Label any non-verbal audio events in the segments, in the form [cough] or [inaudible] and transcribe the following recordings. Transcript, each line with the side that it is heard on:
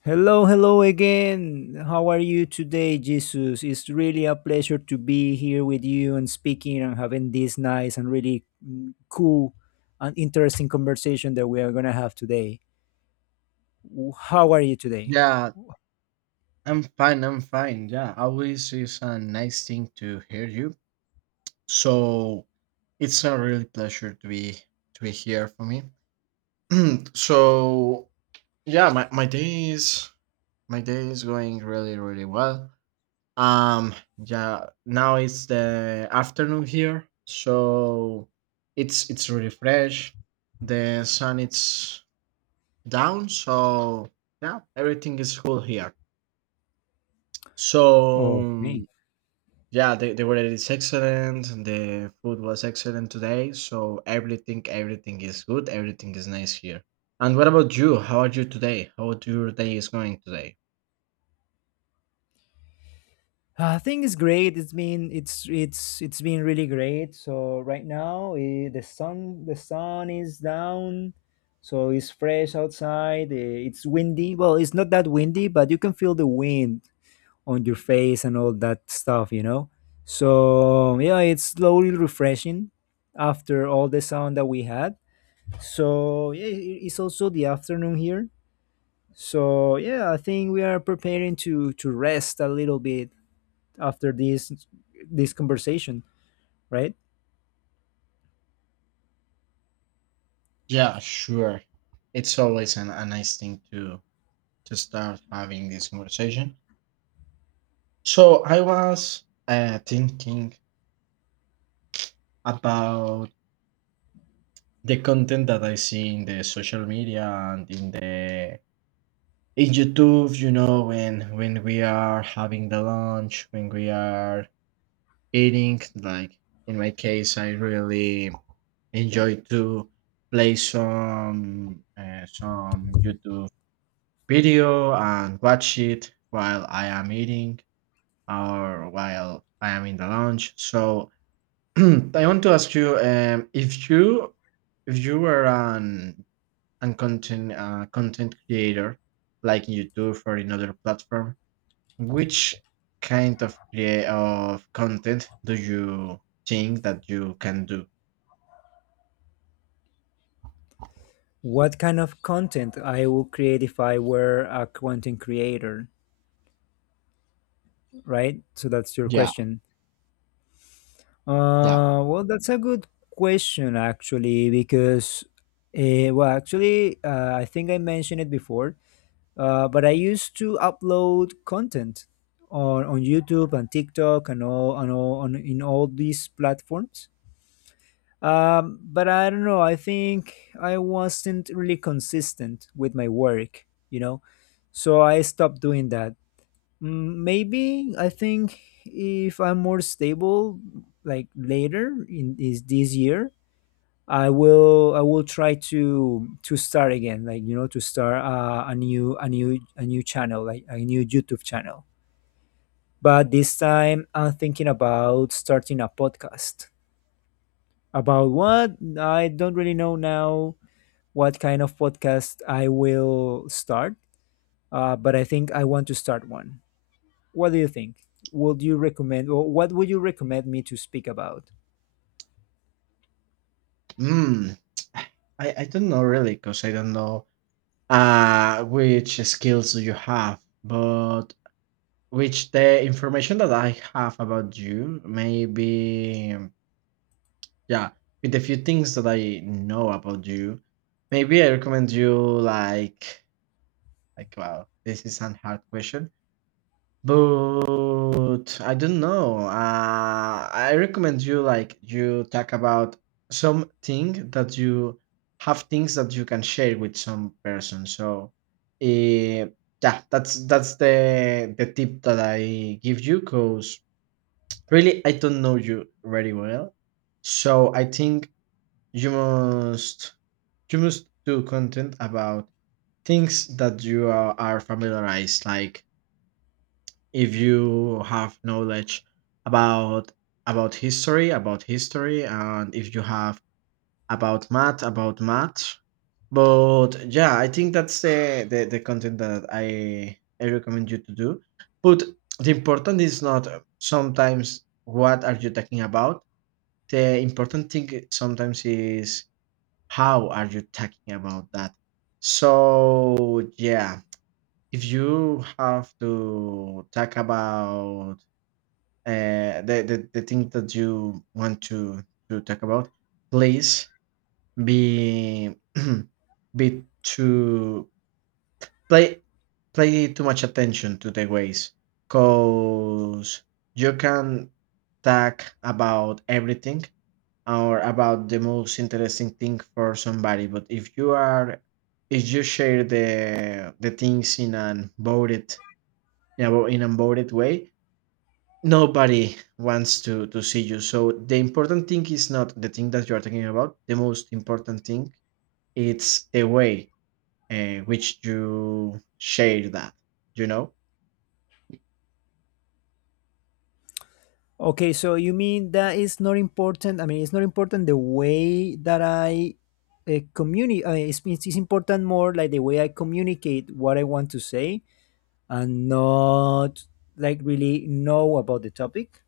left: Hello, hello again. How are you today, Jesus? It's really a pleasure to be here with you and speaking and having this nice and really cool and interesting conversation that we are going to have today. How are you today?
right: Yeah, I'm fine. I'm fine. Yeah, always is a nice thing to hear you. So it's a really pleasure to be here for me. [clears throat] So yeah, my day is going really well. Um, yeah, now it's the afternoon here, so it's really fresh. The sun it's down, so yeah, everything is cool here. So
left: Okay.
right: yeah, the weather is excellent. And the food was excellent today. So everything, everything is good. Everything is nice here. And what about you? How are you today? How do your day is going today?
left: I think it's great. It's been really great. So right now the sun is down, so it's fresh outside. It's windy. Well, it's not that windy, but you can feel the wind on your face and all that stuff, you know. So yeah, it's slowly refreshing after all the sun that we had. So yeah, it's also the afternoon here. So yeah, I think we are preparing to rest a little bit after this conversation, right?
right: Yeah, sure. It's always a nice thing to start having this conversation. So I was thinking about the content that I see in the social media and in the in YouTube, you know, when we are having the lunch, when we are eating like in my case I really enjoy to play some YouTube video and watch it while I am eating or while I am in the lunch. So [clears throat] I want to ask you if you if you were an content content creator like in YouTube or in other platform, which kind of content do you think that you can do?
left: What kind of content I will create if I were a content creator, right? So that's your
right: Yeah,
left: question.
right: yeah.
left: Well, that's a good question actually, because well, actually, I think I mentioned it before, but I used to upload content on YouTube and TikTok and all on in all these platforms. But I don't know. I think I wasn't really consistent with my work, you know, so I stopped doing that. Mm, maybe I think if I'm more stable, like later in is this year, I will try to start again, like, you know, to start a new channel, like a new YouTube channel. But this time, I'm thinking about starting a podcast. About what? I don't really know now what kind of podcast I will start, but I think I want to start one. What do you think? Would you recommend, or what would you recommend me to speak about?
right: Mm, I don't know really because I don't know which skills do you have, but which the information that I have about you, maybe, yeah, with a few things that I know about you, maybe I recommend you like, like, wow, this is an hard question. But I don't know. I recommend you like you talk about something that you have things that you can share with some person. So, eh, yeah, that's the tip that I give you. Cause really, I don't know you very well, so I think you must you must do content about things that you are familiarized, like if you have knowledge about about history, about history, and if you have about math, about math. But yeah, I think that's the content that I recommend you to do. But the important is not sometimes what are you talking about. The important thing sometimes is how are you talking about that. So yeah, if you have to talk about the thing that you want to talk about, please be [clears throat] be to play play too much attention to the ways, cause you can talk about everything or about the most interesting thing for somebody. But if you are if you share the things in an voted in a voted way, nobody wants to see you. So the important thing is not the thing that you are talking about. The most important thing, it's the way in which you share that, you know.
left: Okay, so you mean that it's not important? I mean, it's not important the way that I communicate. It's, it's important more like the way I communicate what I want to say and not like really know about the topic.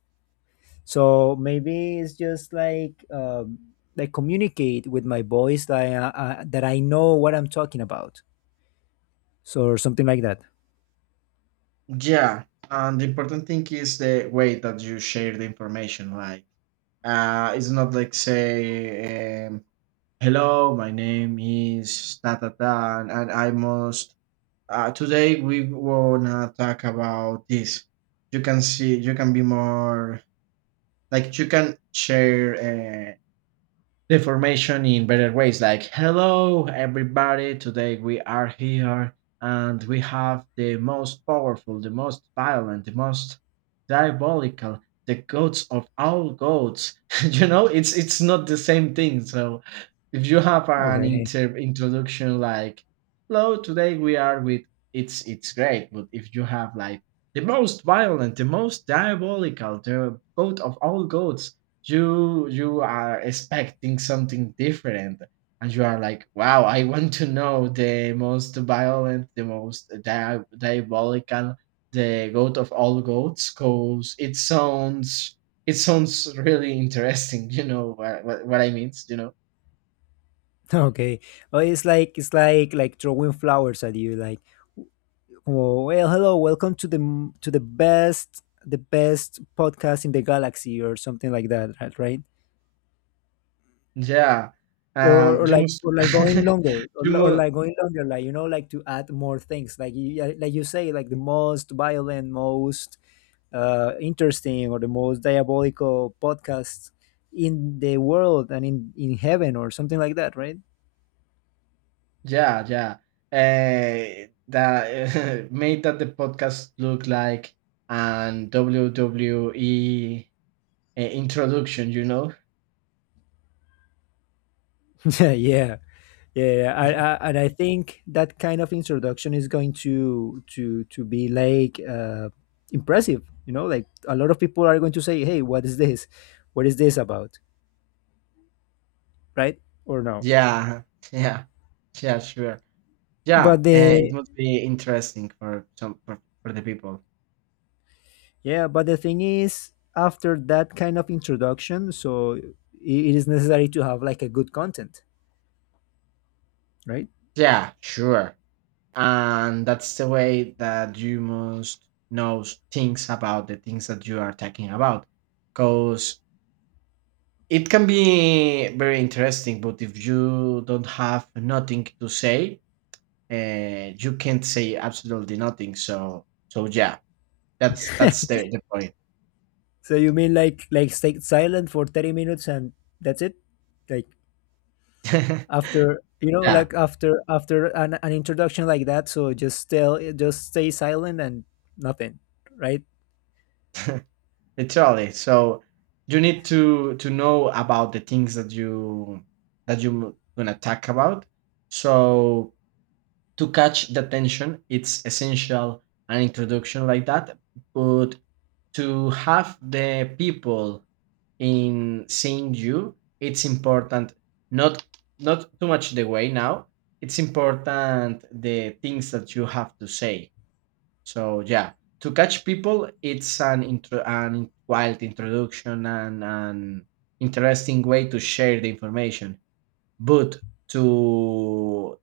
left: So maybe it's just like communicate with my voice like that I know what I'm talking about, so or something like that.
right: Yeah, and the important thing is the way that you share the information. Like it's not like say hello, my name is da da da, and I must today we wanna talk about this. You can see you can be more, like, you can share the information in better ways, like hello everybody, today we are here and we have the most powerful, the most violent, the most diabolical, the goats of all goats, [laughs] you know. It's not the same thing. So if you have an
left: Okay.
right: introduction like hello today we are with, it's great. But if you have like the most violent, the most diabolical, the goat of all goats, you are expecting something different, and you are like, wow, I want to know the most violent, the most diabolical, the goat of all goats, because it sounds really interesting. You know what I mean, you know.
left: [laughs] Okay. Well, it's like throwing flowers at you, like, oh, well, hello, welcome to the to the best podcast in the galaxy or something like that, right? Right?
right: Yeah, um, you must
left: Or like going
right: [laughs]
left: longer
right: you
left: or
right: must,
left: like going longer like, you know, like to add more things like you say like the most violent most interesting or the most diabolical podcasts in the world and in heaven or something like that, right?
right: yeah, yeah, that [laughs] made that the podcast look like and WWE introduction, you know?
left: [laughs] Yeah, yeah, yeah. I, and I think that kind of introduction is going to be like impressive. You know, like a lot of people are going to say, "Hey, what is this? What is this about?" Right or no?
right: Yeah, [laughs] yeah, yeah, sure. Yeah,
left: But
right: it
left: the
right: must be interesting for some for the people.
left: Yeah, but the thing is, after that kind of introduction, so it is necessary to have like a good content, right?
right: Yeah, sure. And that's the way that you must know things about the things that you are talking about, because it can be very interesting. But if you don't have nothing to say, you can't say absolutely nothing. So, so yeah, that's the point.
left: So you mean like stay silent for 30 minutes and that's it? Like
right: [laughs]
left: after you know
right: Yeah.
left: like after after an introduction like that so just tell just stay silent and nothing, right?
right: Literally. So you need to know about the things that you that you're gonna talk about. So to catch the attention, it's essential an introduction like that. But to have the people in seeing you, it's important, not not too much the way now. It's important the things that you have to say. So yeah, to catch people, it's an intro, an wild introduction and an interesting way to share the information. But to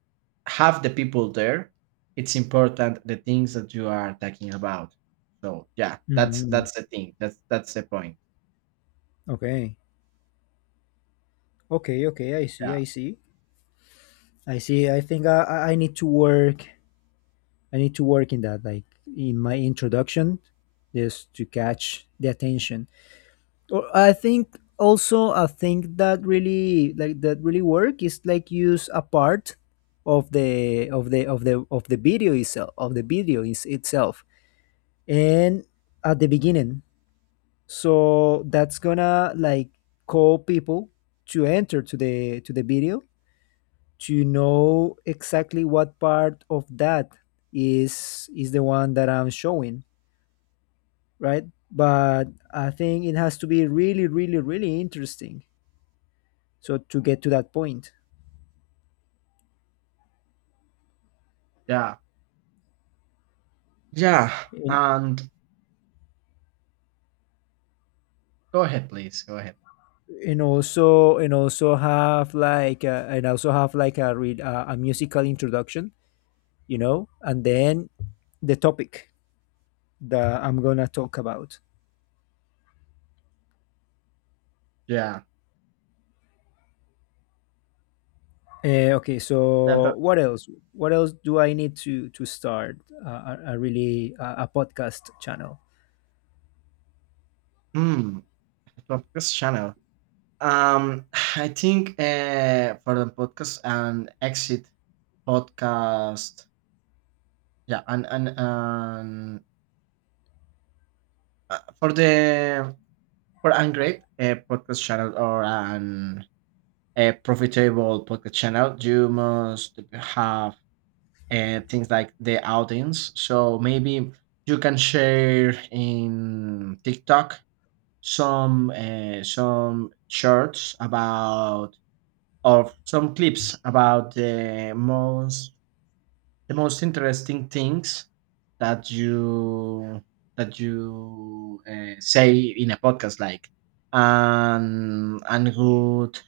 right: have the people there, it's important the things that you are talking about. So yeah, that's
left: Hmm.
right: the thing. That's the point.
left: Okay. Okay. Okay. I see.
right: Yeah,
left: I see. I see. I think I need to work. I need to work in that, like in my introduction, just to catch the attention. Or I think also a thing that really like that really work is like use a part of the video itself of the video is itself and at the beginning. So that's gonna like call people to enter to the video to know exactly what part of that is the one that I'm showing, right? But I think it has to be really, really, really interesting so to get to that point.
right: yeah, yeah.
left: and,
right: And go ahead, please. Go ahead.
left: and also have like a, and also have like a musical introduction, you know, and then the topic that I'm gonna talk about.
right: Yeah,
left: Okay,
right: that, that,
left: so what else do I need to start a podcast channel?
right: mm, the podcast channel. Um, [sighs] I think for the podcast and exit podcast, yeah, and for the for Ungreat a podcast channel or an a profitable podcast channel, you must have things like the audience. So maybe you can share in TikTok some shorts about of some clips about the most interesting things that you that you say in a podcast. Like and good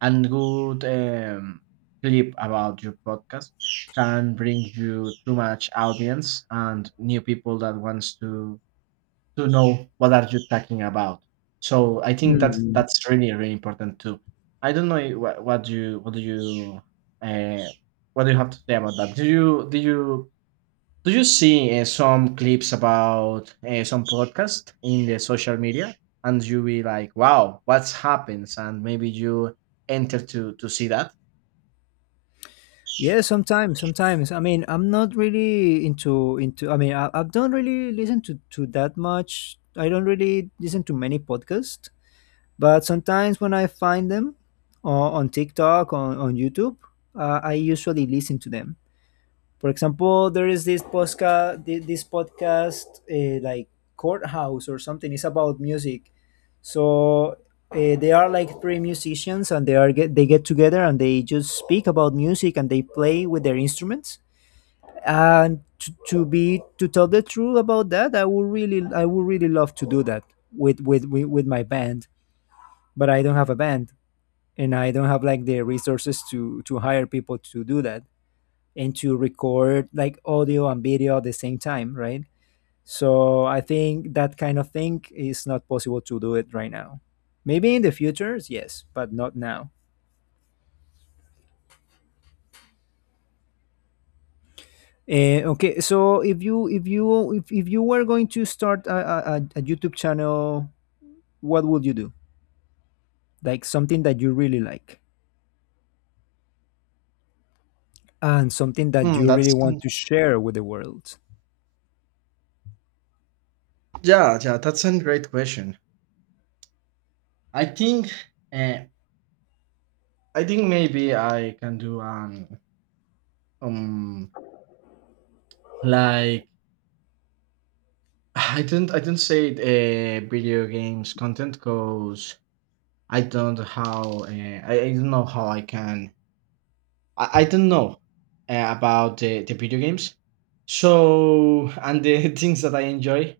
right: and good clip about your podcast can bring you too much audience and new people that wants to know what are you talking about. So I think
left: Mm.
right: that's really really important too. I don't know what you what do you uh, what do you have to say about that? Do you do you do you see some clips about some podcast in the social media, and you be like, wow, what's happens? And maybe you enter to see that.
left: Yeah, sometimes, sometimes. I mean, I'm not really into into. I mean, I don't really listen to that much. I don't really listen to many podcasts. But sometimes when I find them on TikTok, on YouTube, I usually listen to them. For example, there is this podcast, like Courthouse or something. It's about music. So they are like three musicians, and they get together and they just speak about music and they play with their instruments. And to be to tell the truth about that, I would really love to do that with with my band, but I don't have a band and I don't have like the resources to hire people to do that and to record like audio and video at the same time, right? So I think that kind of thing is not possible to do it right now. Maybe in the future, yes, but not now. Okay, so if you if you were going to start a YouTube channel, what would you do? Like something that you really like and something that
right: Hmm,
left: you really
right: that's an,
left: want to share with the world.
right: yeah, yeah. That's a great question. I think, uh, I think maybe I can do an um like [sighs] I didn't say video games content because I don't how I don't know how I can I don't know about the video games. So and the [laughs] things that I enjoy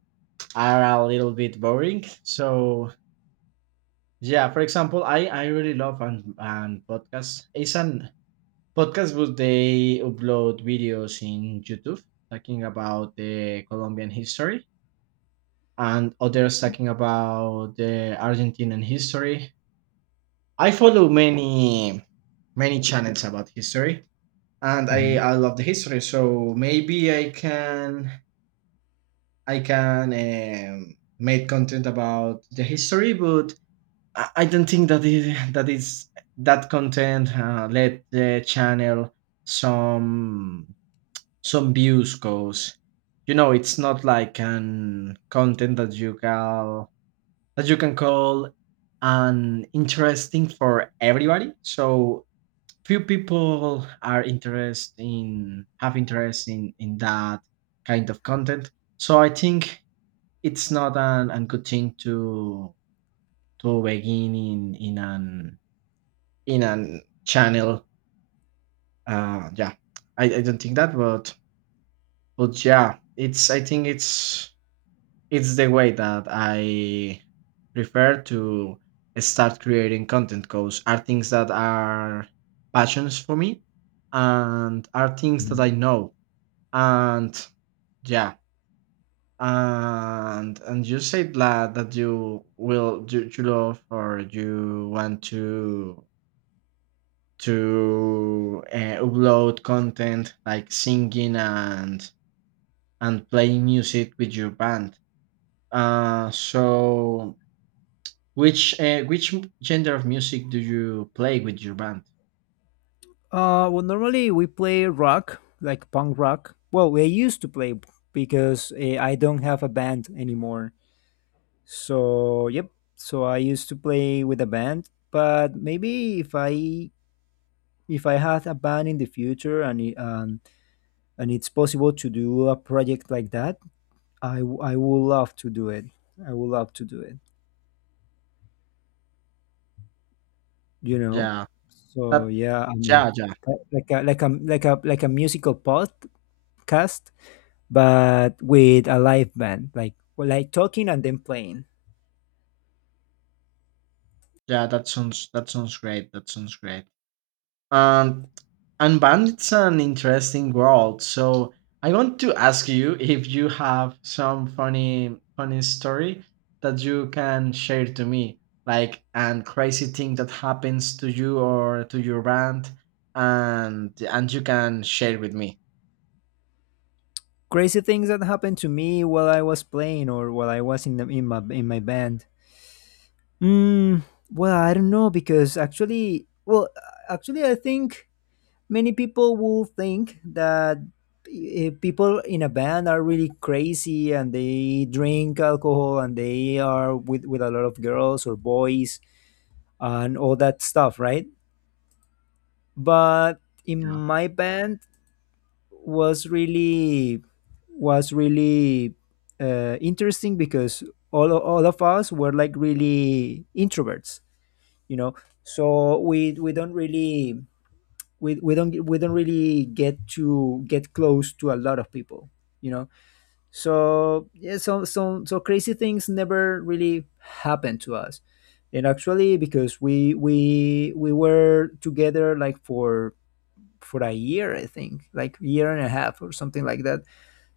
right: are a little bit boring. So yeah, for example, I really love and podcasts. It's an podcast, but they upload videos in YouTube talking about the Colombian history, and others talking about the Argentinian history. I follow many channels about history, and I,
left: Mhm,
right: I love the history. So maybe I can make content about the history. But I don't think that is that content let the channel some some views goes. You know, it's not like an content that you can call an interesting for everybody. So few people are interested in have interest in that kind of content. So I think it's not an good thing to begin in an channel. Yeah, I don't think that, but yeah, it's I think it's the way that I prefer to start creating content because are things that are passions for me and are things that I
left: mhm.
right: know. And yeah, and you said that that you will you, you love or you want to upload content like singing and playing music with your band. So which genre of music do you play with your band?
left: Well, normally we play rock, like punk rock. Well, we used to play because I don't have a band anymore. So, yep. So I used to play with a band, but maybe if I had a band in the future and it, and it's possible to do a project like that, I would love to do it. I would love to do it. You know.
right: Yeah,
left: So
right: that
left: yeah, I mean,
right: yeah yeah
left: like a like a like a like a musical podcast but with a live band, like talking and then playing.
right: yeah that sounds great. That sounds great. And and band it's an interesting world. So I want to ask you [laughs] if you have some funny story that you can share to me, like and crazy thing that happens to you or to your band, and you can share with me.
left: Crazy things that happened to me while I was playing or while I was in the, in my band. Mm, well, I don't know because actually, well, actually, I think many people will think that people in a band are really crazy and they drink alcohol and they are with a lot of girls or boys and all that stuff, right? But in
right: Yeah.
left: my band was really was really interesting because all of us were like really introverts, you know. So we don't really get to get close to a lot of people, you know. So yeah, so crazy things never really happened to us, and actually because we were together like for a year, I think, like year and a half or something like that.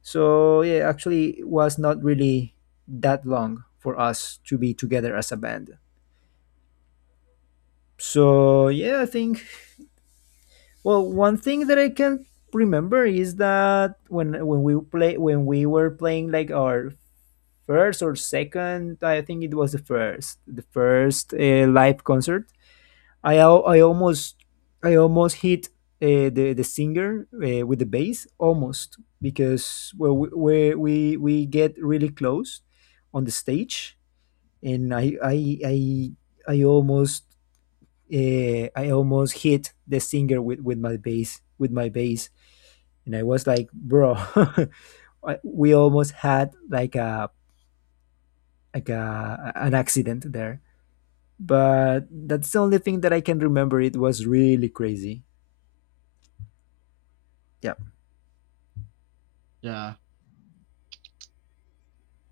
left: So yeah, actually, it was not really that long for us to be together as a band. So yeah, I think well, one thing that I can remember is that when we play when we were playing like our first or second, I think it was the first live concert, I almost hit the singer with the bass almost, because well we get really close on the stage and I almost I almost hit the singer with my bass and I was like, bro, [laughs] I- we almost had like a an accident there, but that's the only thing that I can remember. It was really crazy. Yeah.
right: Yeah.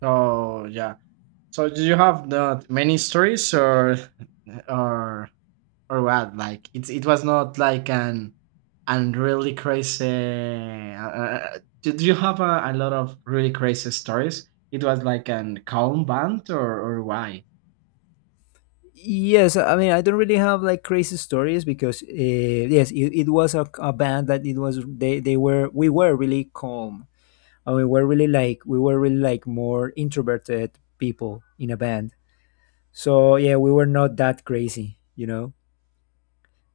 right: So yeah. So do you have not many stories or or what? Like it was not like an and really crazy. Did you have a lot of really crazy stories? It was like an calm band or why?
left: Yes, I mean I don't really have like crazy stories because yes, it was a band that it was they were we were really calm and we were really like more introverted people in a band. So yeah, we were not that crazy, you know.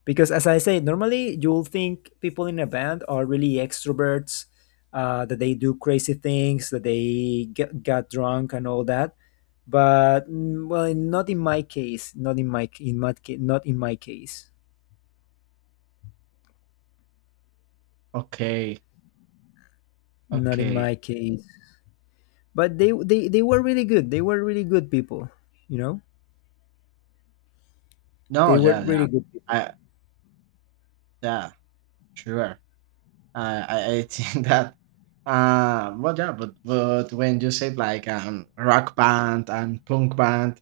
left: Because as I say, normally you'll think people in a band are really extroverts, that they do crazy things, that they get got drunk and all that, but mm, well, not in my case, not in my in my ca- not in my case,
right: Okay,
left: not in
right: okay.
left: my case. But they were really good, they were really good people, you know,
right: No,
left: they were
right: yeah, yeah,
left: really good people.
right: I, yeah, sure. I I [laughs] think that. Well, yeah, but when you said like rock band and punk band,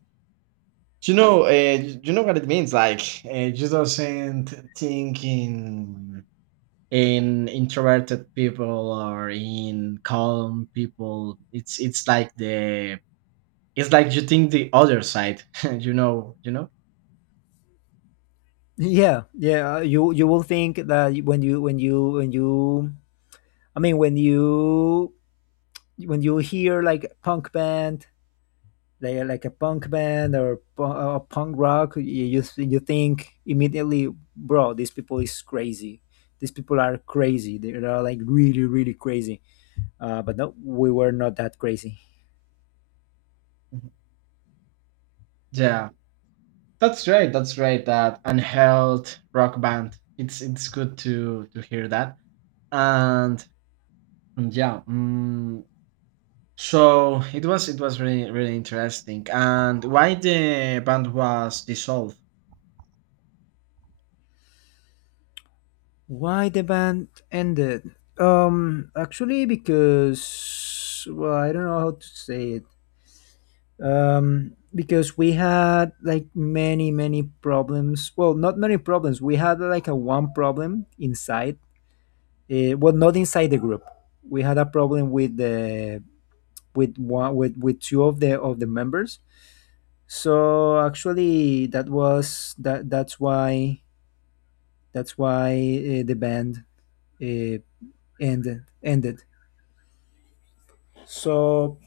right: do you know? Do you know what it means? Like, you doesn't think in introverted people or in calm people. It's like the it's like you think the other side. [laughs] You know. You know.
left: [laughs] Yeah, yeah, you you will think that when you when you when you when you when you hear like punk band like a punk band or punk rock, you, you think immediately, bro, these people is crazy. These people are crazy. They are like really really crazy. But no, we were not that crazy.
right: Yeah, that's right. That's right. That unheld rock band. It's good to hear that. And and yeah, mm, so it was really really interesting. And why the band was dissolved?
left: Why the band ended? Because I don't know how to say it. Because we had like many problems. Well, not many problems. We had like a one problem inside. Not inside the group. We had a problem with the with one with two of the members. So actually, that was that. That's why. That's why uh, the band uh, ended ended. So,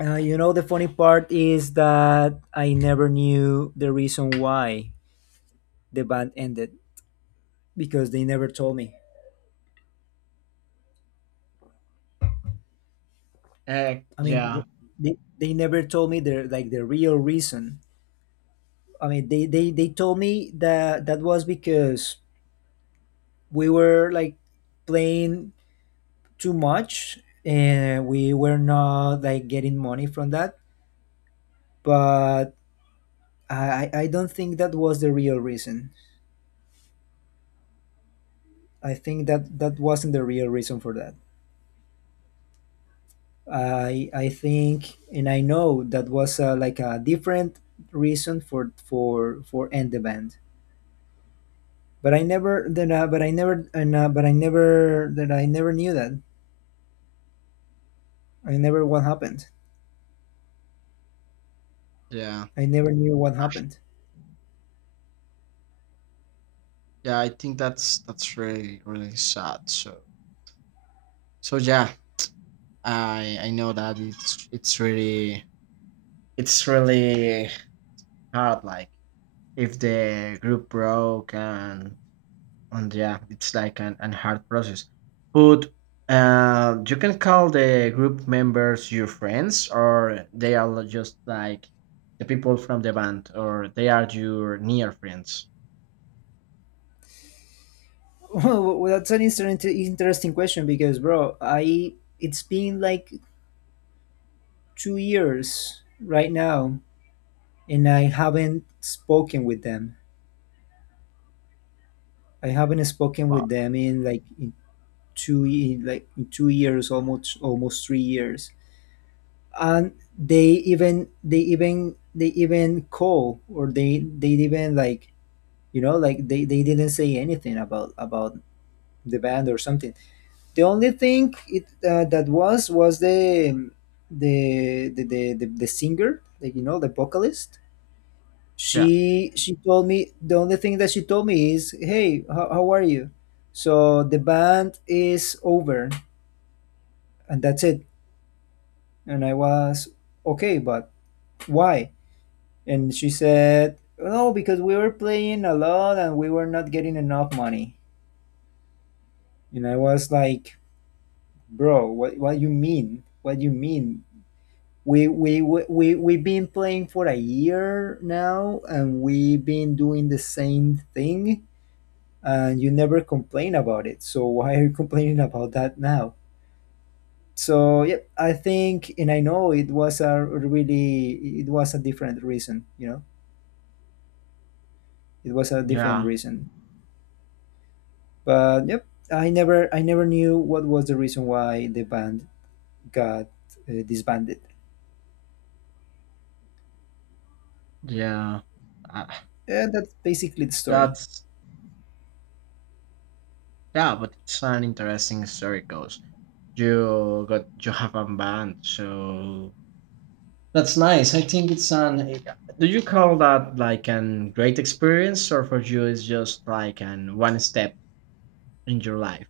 left: you know, the funny part is that I never knew the reason why the band ended because they never told me. I mean,
right: Yeah,
left: they, they never told me the real reason. I mean, they told me that that was because we were like playing too much and we were not like getting money from that. But I don't think that was the real reason. I think that wasn't the real reason for that. I think and I know that was like a different reason for end the band. But I never that but I never and no, but I never that I never knew that. I never what happened.
right: yeah,
left: I never knew what happened.
right: yeah. I think that's really really sad. So so yeah, I know that it's really hard. Like if the group broke and yeah, it's like an hard process. But you can call the group members your friends, or they are just like the people from the band, or they are your near friends.
left: [laughs] Well, that's an interesting interesting question because bro, I it's been like 2 years right now and I haven't spoken with them. I haven't spoken
right: Wow.
left: with them in like in like in 2 years, almost 3 years, and they they even call or they even like you know like they didn't say anything about the band or something. The only thing it that was the the singer, like you know, the vocalist.
right: Yeah,
left: She told me, the only thing that she told me is hey, how are you, so the band is over and that's it. And I was, okay, but why? And she said, no, because we were playing a lot and we were not getting enough money. And I was like, bro, what you mean? What you mean? We've been playing for a year now and we've been doing the same thing and you never complain about it. So [laughs] why are you complaining about that now? So yeah, I think, and I know it was a really, it was a different reason, you know? It was a different
right: yeah,
left: reason. But yep, I never knew what was the reason why the band got disbanded.
right: yeah. Uh,
left: And that's basically the story.
right: that's yeah, but it's an interesting story. Goes you got you have a band, so that's nice. I think it's an. Do you call that like an great experience, or for you it's just like an one step in your life?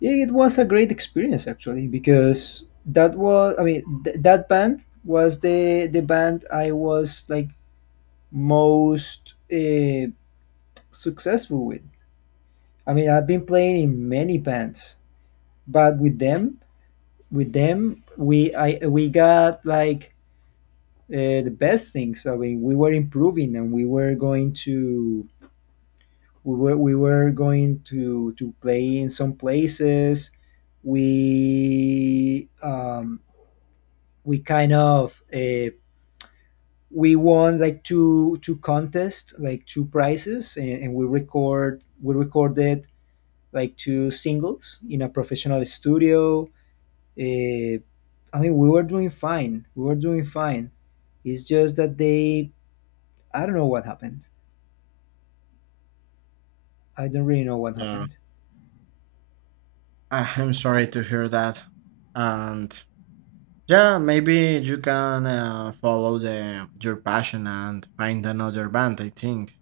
left: Yeah, it was a great experience actually because that was, I mean, that band was the band I was like most successful with. I mean, I've been playing in many bands, but with them, we got like the best things. I mean, we were improving and we were going to we were going to play in some places. We um, we kind of we won like two contests, like two prizes, and we recorded like two singles in a professional studio. Uh, I mean, we were doing fine. We were doing fine. It's just that they, I don't know what happened. I don't really know what
right: Yeah,
left: happened.
right: I- I'm sorry to hear that. And yeah, maybe you can follow the your passion and find another band. I think.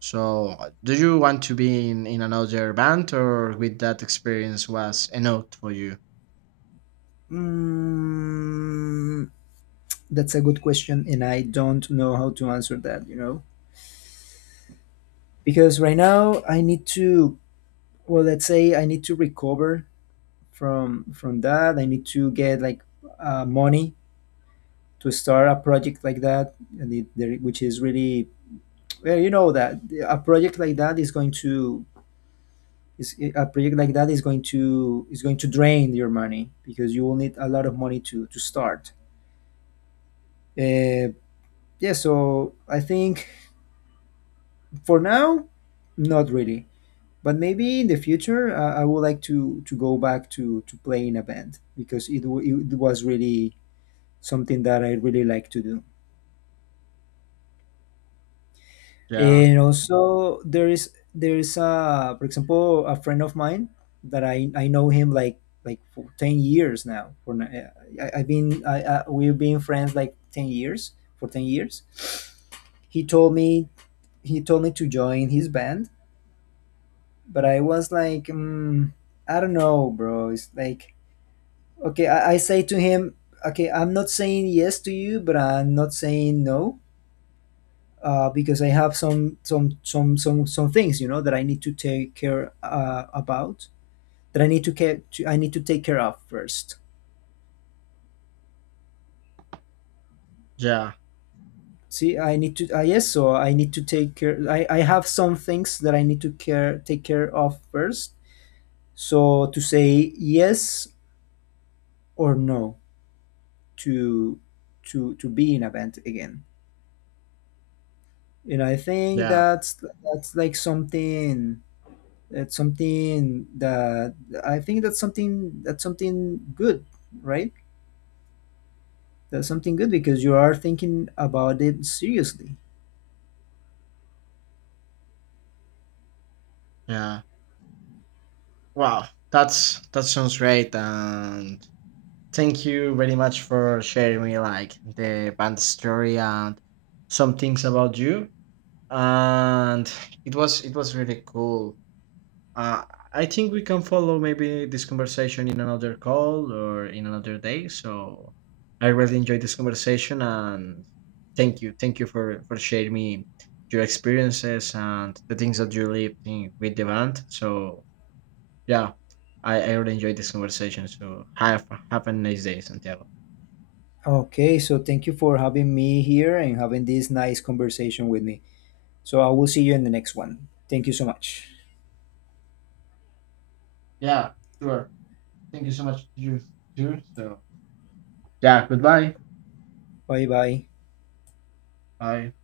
right: So, do you want to be in another band, or with that experience was enough for you?
left: Mm, that's a good question, and I don't know how to answer that, you know? Because right now I need to, well, let's say I need to recover from that. I need to get like money to start a project like that, and which is really, well, you know that a project like that is going to is a project like that is going to drain your money because you will need a lot of money to start. Uh, yeah, so I think for now, not really. But maybe in the future, I would like to go back to play in a band because it was really something that I really like to do.
right: Yeah,
left: And also, there is a, for example, a friend of mine that I know him like for 10 years now. For n- I, I've been I, We've been friends like 10 years, for 10 years. He told me he told me to join his band, but I was like, mm, I don't know, bro. It's like, okay, I say to him, okay, I'm not saying yes to you, but I'm not saying no, because I have some things, you know, that I need to take care about, that I need to care, to, I need to take care of first.
right: yeah,
left: See, I need to. Yes, so I need to take care. I have some things that I need to care take care of first. So to say yes or no to to be in a band again, and I think
right: yeah,
left: that's like something that's something that I think that's something good, right? That's something good because you are thinking about it seriously.
right: yeah. Wow, that's that sounds great, and thank you very much for sharing me like the band story and some things about you. And it was really cool. Uh, I think we can follow maybe this conversation in another call or in another day. So I really enjoyed this conversation and thank you for sharing me your experiences and the things that you lived in with the band. So yeah, I really enjoyed this conversation. So have a nice day, Santiago.
left: Okay, so thank you for having me here and having this nice conversation with me, so I will see you in the next one. Thank you so much.
right: Yeah, sure. Thank you so much to you too. So, yeah, goodbye.
left: Bye bye.
right: Bye.